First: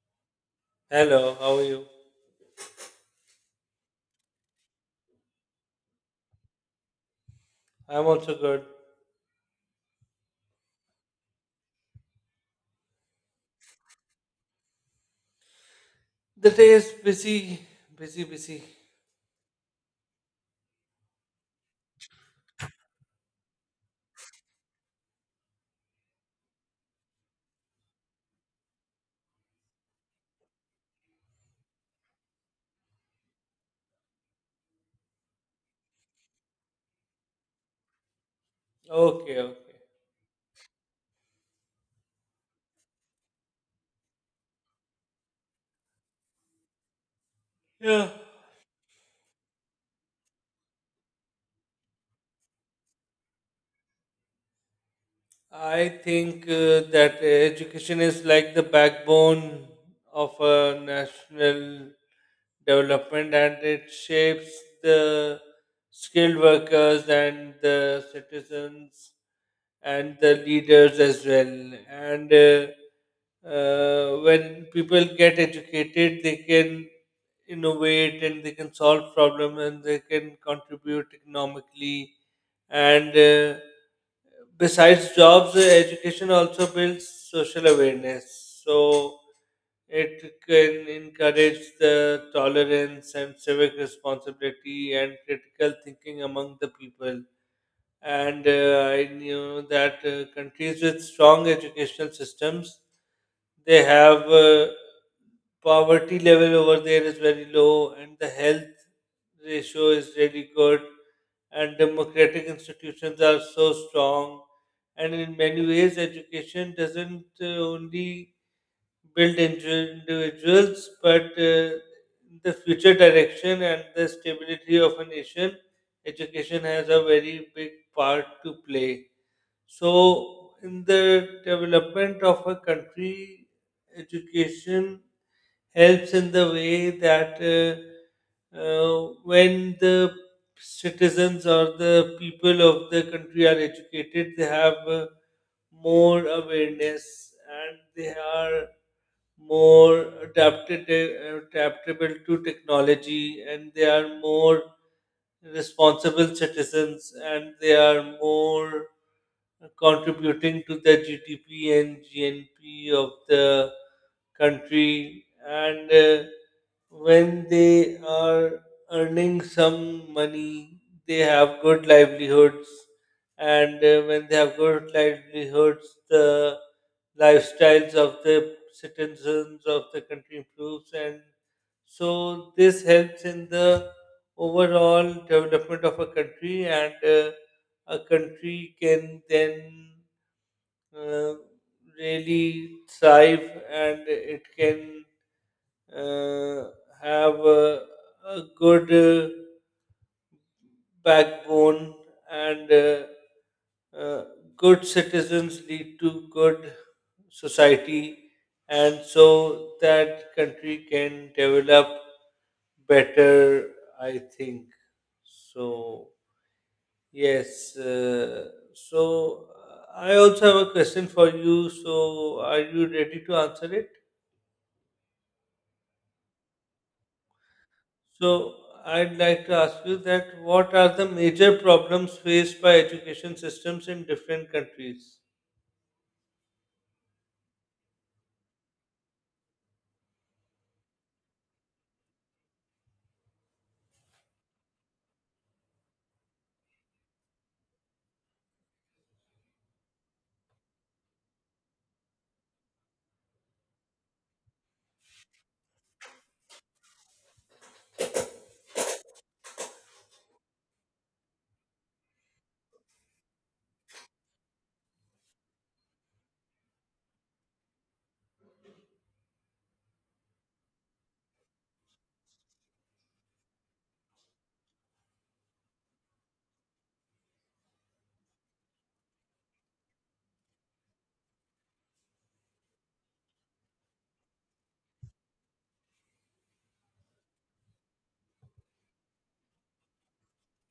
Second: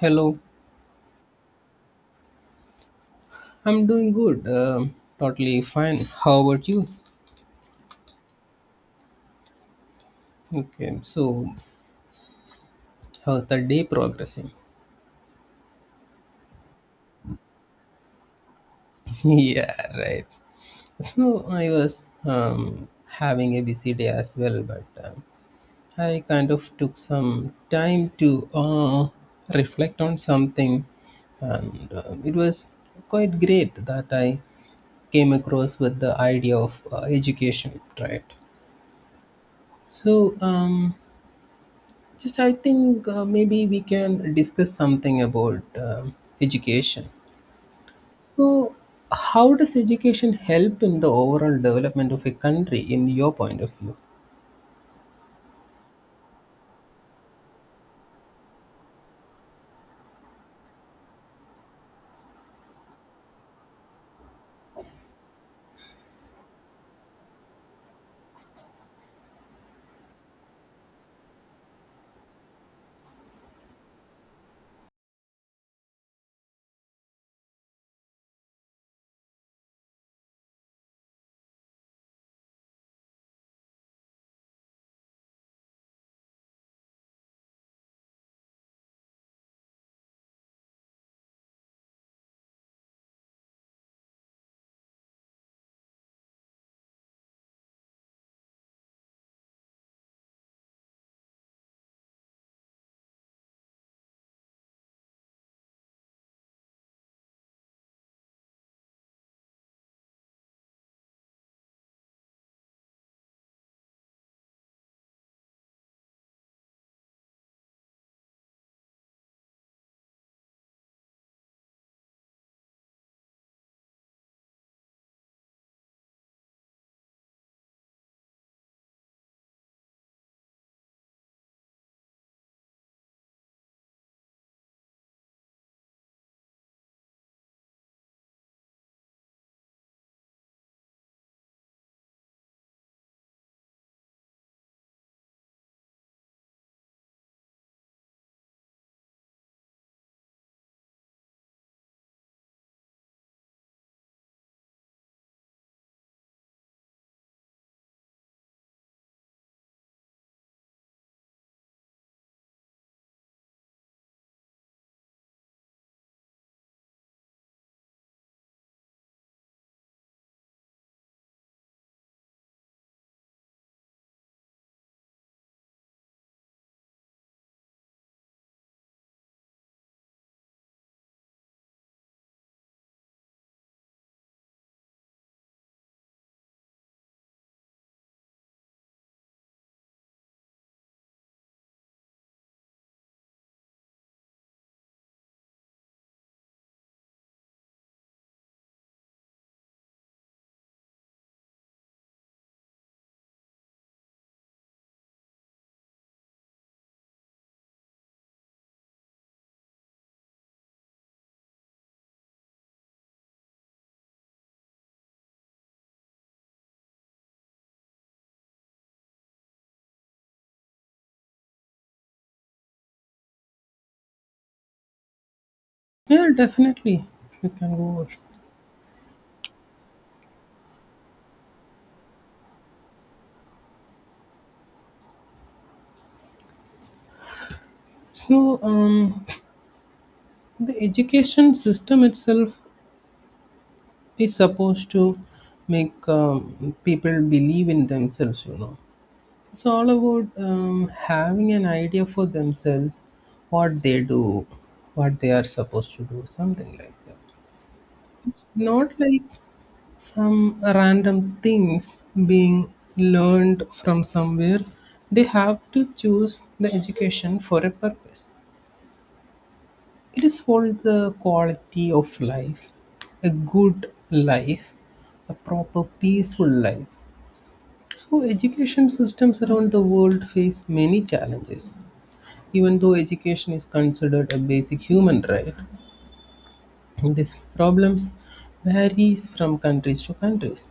Hello, Hello, how are you? I'm doing good, totally fine. How about you? I'm also good. Okay, so how's the day progressing? The day is busy, busy, busy. Yeah, right. So I was having a busy day as well, but I kind of took some time to reflect on something, and it was quite great that I came across with the idea of education, right? Okay, okay. So um, Just I think maybe we can discuss something about um education. Yeah, So, how does education help in the overall development of a country in your point of view? I think that education is like the backbone of a national development, and it shapes the skilled workers and the citizens and the leaders as well. And When people get educated, they can innovate and they can solve problems and they can contribute economically, and besides jobs, education also builds social awareness, so it can encourage the tolerance and civic responsibility and critical thinking among the people. And I knew that countries with strong educational systems, they have, poverty level over there is very low, and the health ratio is really good, and democratic institutions are so strong, and in many ways, education doesn't only build into individuals, but the future direction and the stability of a nation, education has a very big part to play. So, in the development of a country, education helps in the way that when the citizens or the people of the country are educated, they have, more awareness, and they are more adaptable to technology, and they are more responsible citizens, and they are more contributing to the GDP and GNP of the country, and when they are earning some money, they have good livelihoods, and when they have good livelihoods, the lifestyles of the citizens of the country improves, and so this helps in the overall development of a country, and a country can then uh, really thrive, and it can uh, have a good backbone, and uh, good citizens lead to good society, and so that country can develop better, I think so. Yes, so I also have a question for you. So are you ready to answer it? Yeah, definitely. You can go over. So I'd like to ask you that what are the major problems faced by education systems in different countries? So, the education system itself is supposed to make people believe in themselves, you know. It's all about having an idea for themselves, what they do, what they are supposed to do, something like that. Not like some random things being learned from somewhere. They have to choose the education for a purpose. It is for the quality of life, a good life, a proper peaceful life. So education systems around the world face many challenges. Even though education is considered a basic human right, these problems varies from countries to countries.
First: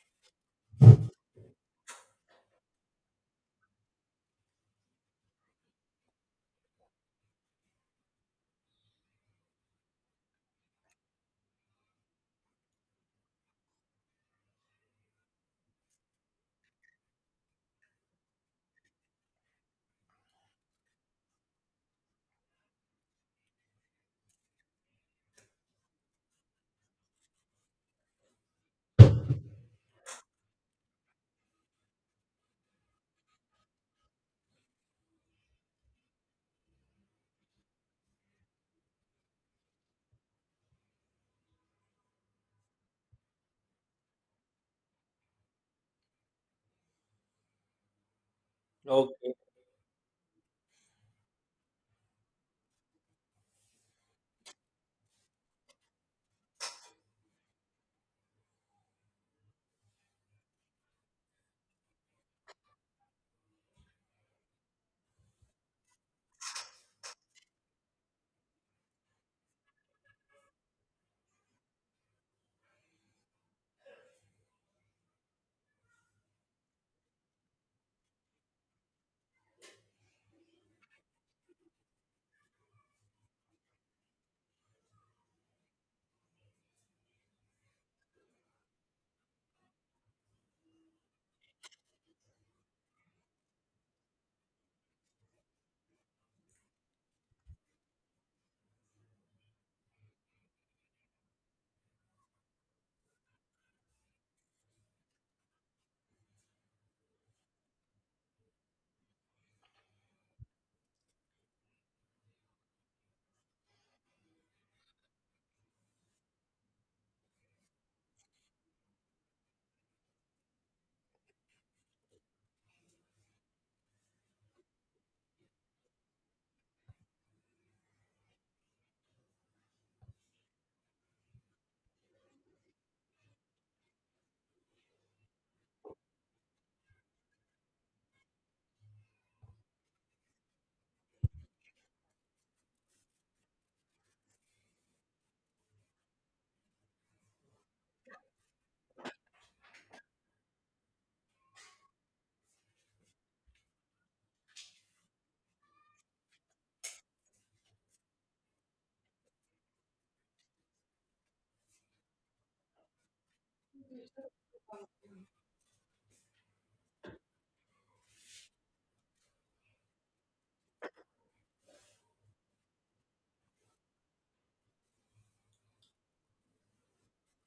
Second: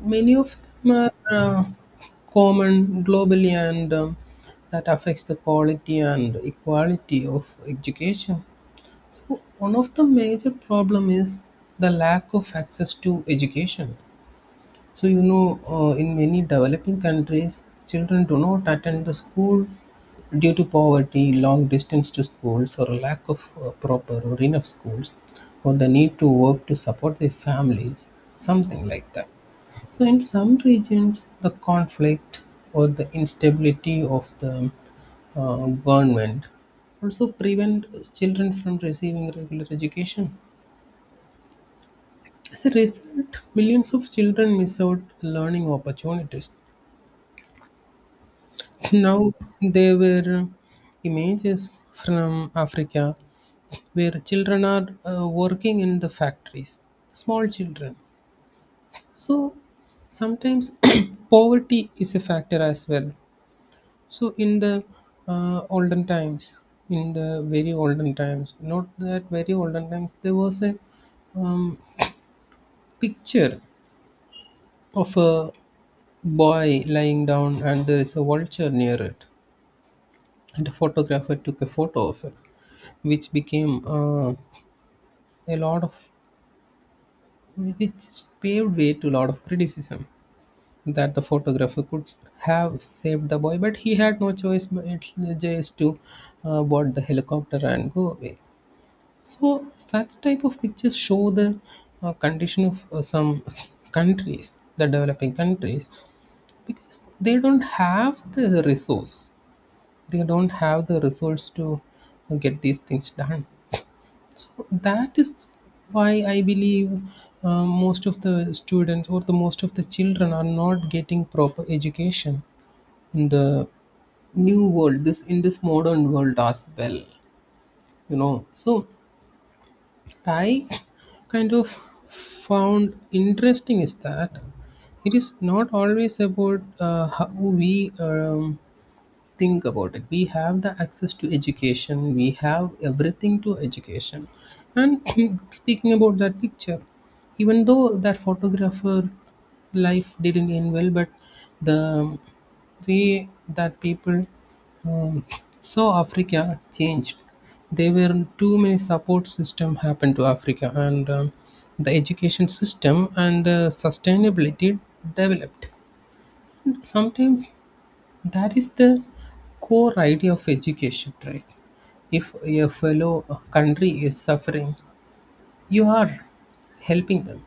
Many of them are common globally, and that affects the quality and equality of education. So one of the major problem is the lack of access to education. So, you know, in many developing countries, children do not attend the school due to poverty, long distance to schools, or lack of proper or enough schools, or the need to work to support their families, something like that. So, in some regions, the conflict or the instability of the government also prevent children from receiving regular education. As a result, millions of children miss out learning opportunities. Now Okay. there were images from Africa where children are working in the factories, small children. So sometimes poverty is a factor as well. So in the olden times, in the very olden times, not that very olden times, there was a um, picture of a boy lying down and there is a vulture near it, and a photographer took a photo of it, which became a lot of which paved way to a lot of criticism that the photographer could have saved the boy, but he had no choice but just to board the helicopter and go away. So such type of pictures show the condition of some countries, the developing countries, because they don't have the resource, they don't have the resource to get these things done. That is why I believe most of the students or the most of the children are not getting proper education in the new world this in this modern world as well, you know. So I kind of found interesting is that it is not always about how we um, think about it. We have the access to education, we have everything to education. And speaking about that picture, even though that photographer life didn't end well, but the way that people um, saw Africa changed. There were too many support system happened to Africa, and the education system and the sustainability developed. Sometimes that is the core idea of education, right? If a fellow country is suffering, you are helping them.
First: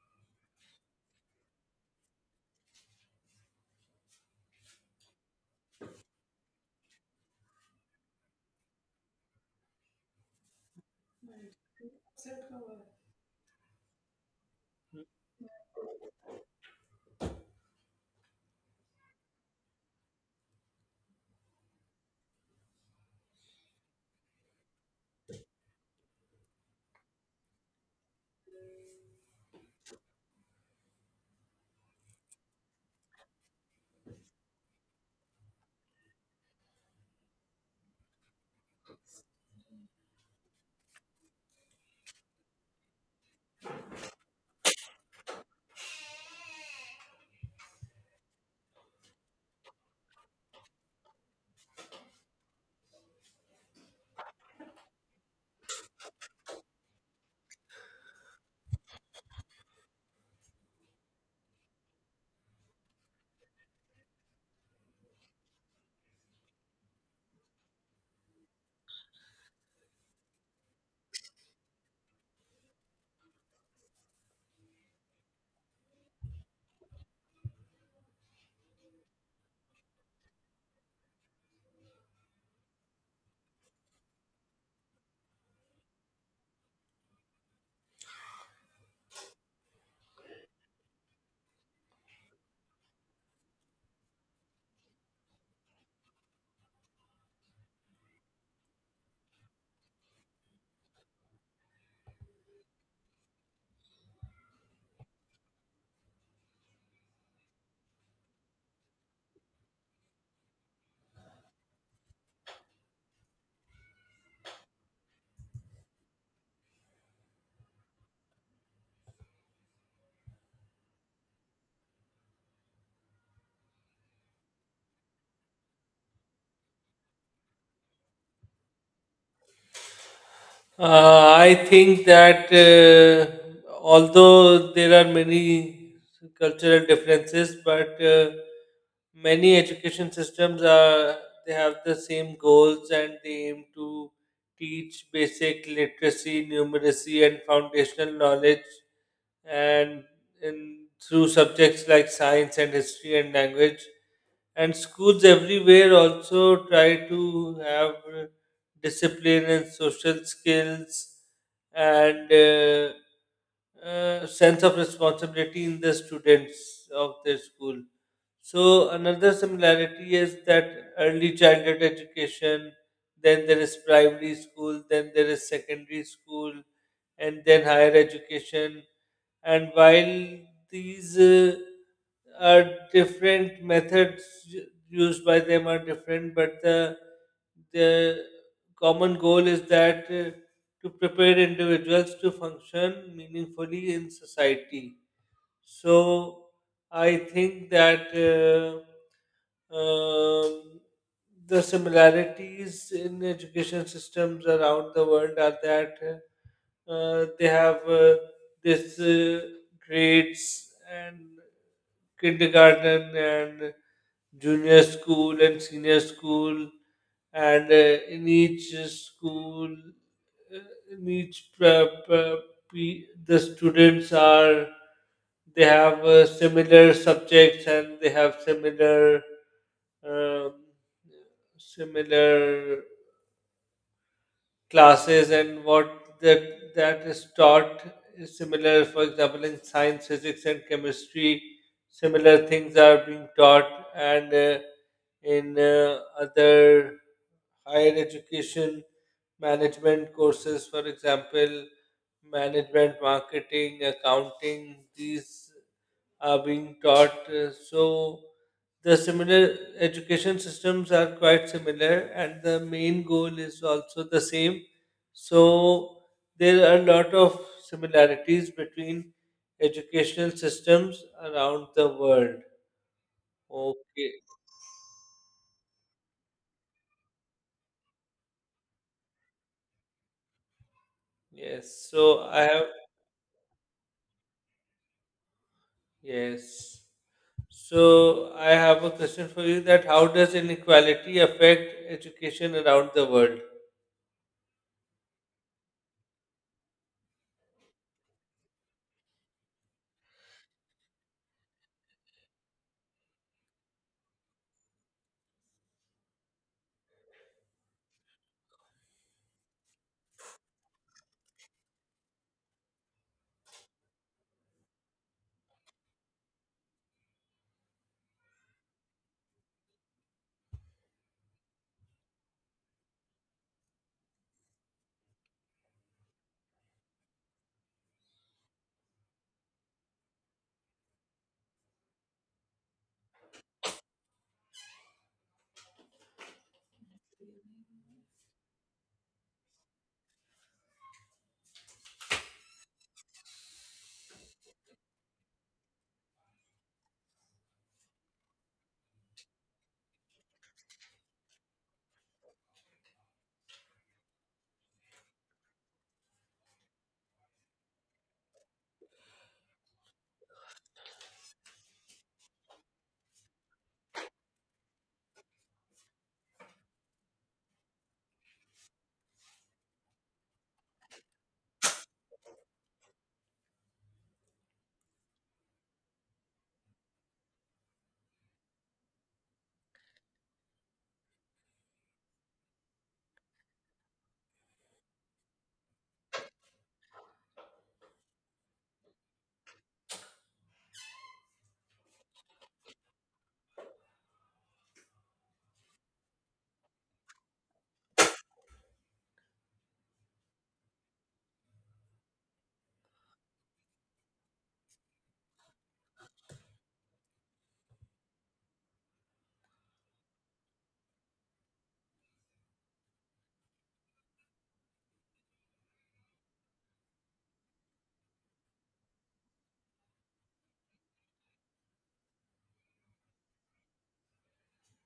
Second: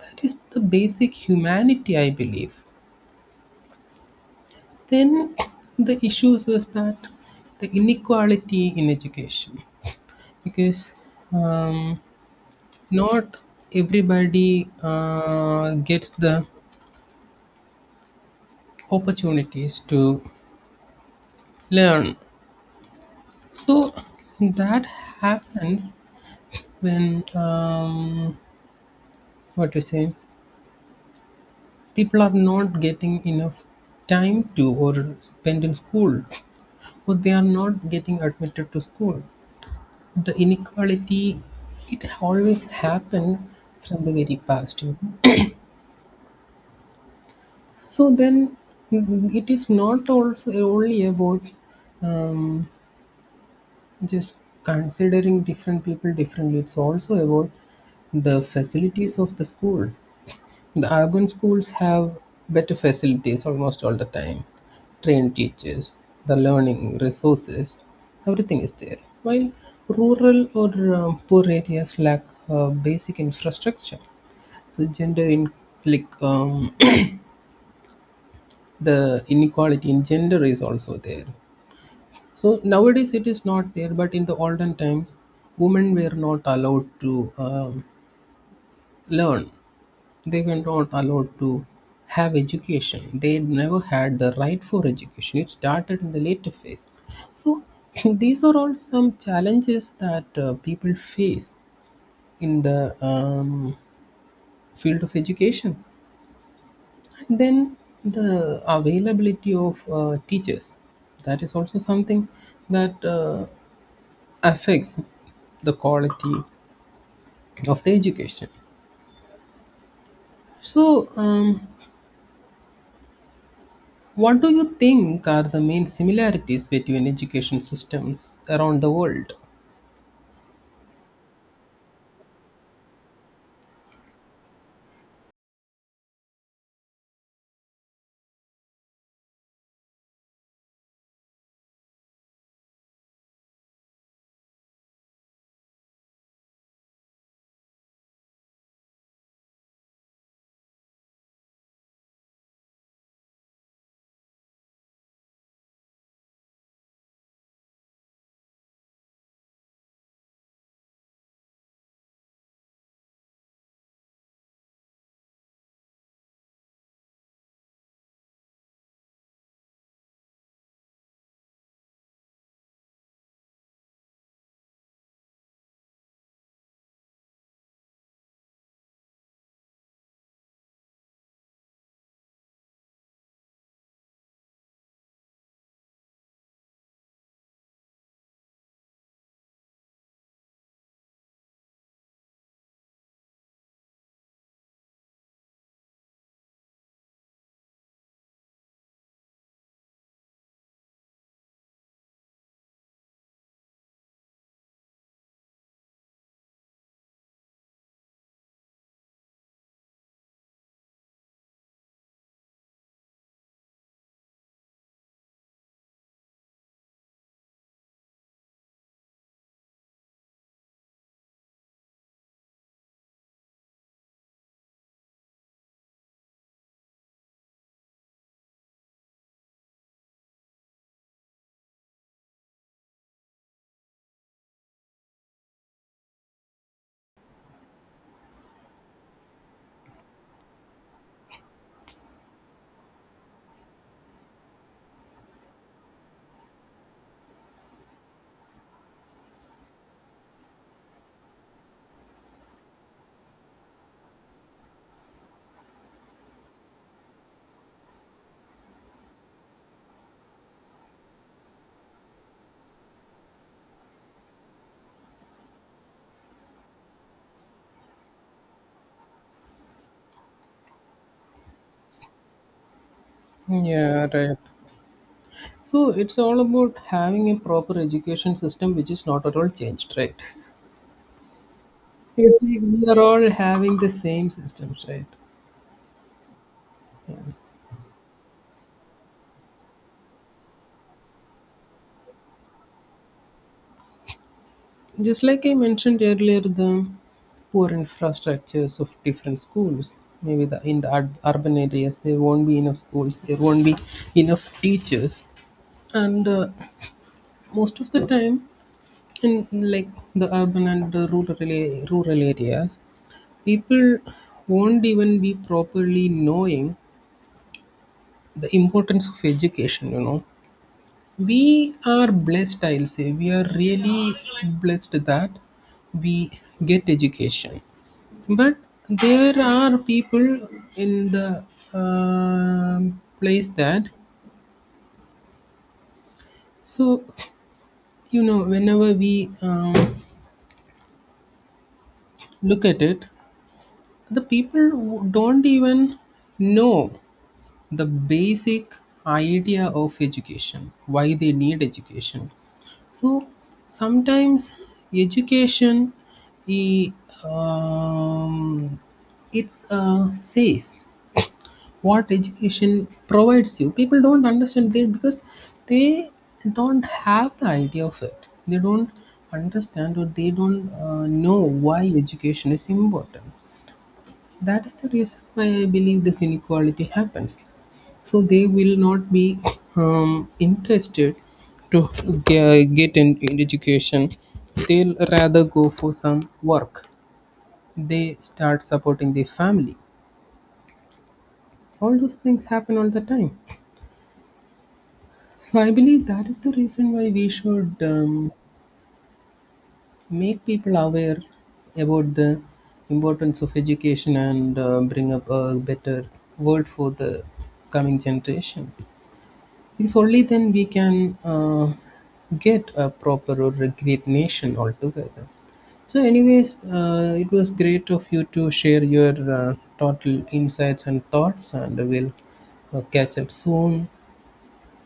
That is the basic humanity, I believe. Then the issues is that the inequality in education, because um, not everybody gets the opportunities to learn. So that happens when what you say, people are not getting enough time to or spend in school, or they are not getting admitted to school. The inequality, it always happened from the very past, you know. So then it is not also only about um, just considering different people differently. It's also about the facilities of the school. The urban schools have better facilities almost all the time. Trained teachers, the learning resources, everything is there. While rural or poor areas lack basic infrastructure. So gender in like the inequality in gender is also there. So nowadays it is not there, but in the olden times, women were not allowed to learn. They were not allowed to have education. They never had the right for education. It started in the later phase. So these are all some challenges that people face in the field of education. And then the availability of teachers. That is also something that affects the quality of the education. So um, What do you think are the main similarities between education systems around the world? I think that although there are many cultural differences, but many education systems, are they have the same goals and they aim to teach basic literacy, numeracy, and foundational knowledge, and in through subjects like science and history and language. And schools everywhere also try to have discipline and social skills and sense of responsibility in the students of their school. So another similarity is that early childhood education, then there is primary school, then there is secondary school, and then higher education. And while these are different methods used by them are different, but the common goal is that, to prepare individuals to function meaningfully in society. So I think that, um, the similarities in education systems around the world are that they have this grades and kindergarten and junior school and senior school, and in each school, uh, in each the students are, they have similar subjects, and they have similar, um, similar classes, and what that is taught is similar. For example, in science, physics and chemistry, similar things are being taught. And in other higher education management courses, for example, management, marketing, accounting, these are being taught. So the similar education systems are quite similar, and the main goal is also the same. So there are a lot of similarities between educational systems around the world. Yeah, Okay, right. So it's all about having a proper education system which is not at all changed, right? yes. So Because I we have. we are all having the same systems, right? Yes. So I have a question for you that how does inequality affect education around the world? Just like I mentioned earlier, the poor infrastructures of different schools. Maybe the, in the urban areas, there won't be enough schools, there won't be enough teachers. And most of the time, in like the urban and the rural areas, people won't even be properly knowing the importance of education, you know. We are blessed, I'll say we are really blessed that we get education. But there are people in the um place that, so, you know, whenever we um, look at it, the people don't even know the basic idea of education, why they need education. So sometimes education, I- um, it's says what education provides you. People don't understand that because they don't have the idea of it. They don't understand, or they don't know why education is important. That is the reason why I believe this inequality happens. So they will not be interested to get an education. They'll rather go for some work, they start supporting their family. All those things happen all the time. So I believe that is the reason why we should make people aware about the importance of education, and bring up a better world for the coming generation. Because only then we can get a proper or a great nation altogether. So, anyways, it was great of you to share your total insights and thoughts, and we'll catch up soon.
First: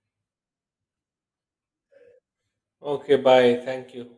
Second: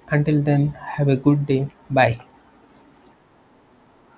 Until then, have a good day. Bye. Okay, bye. Thank you.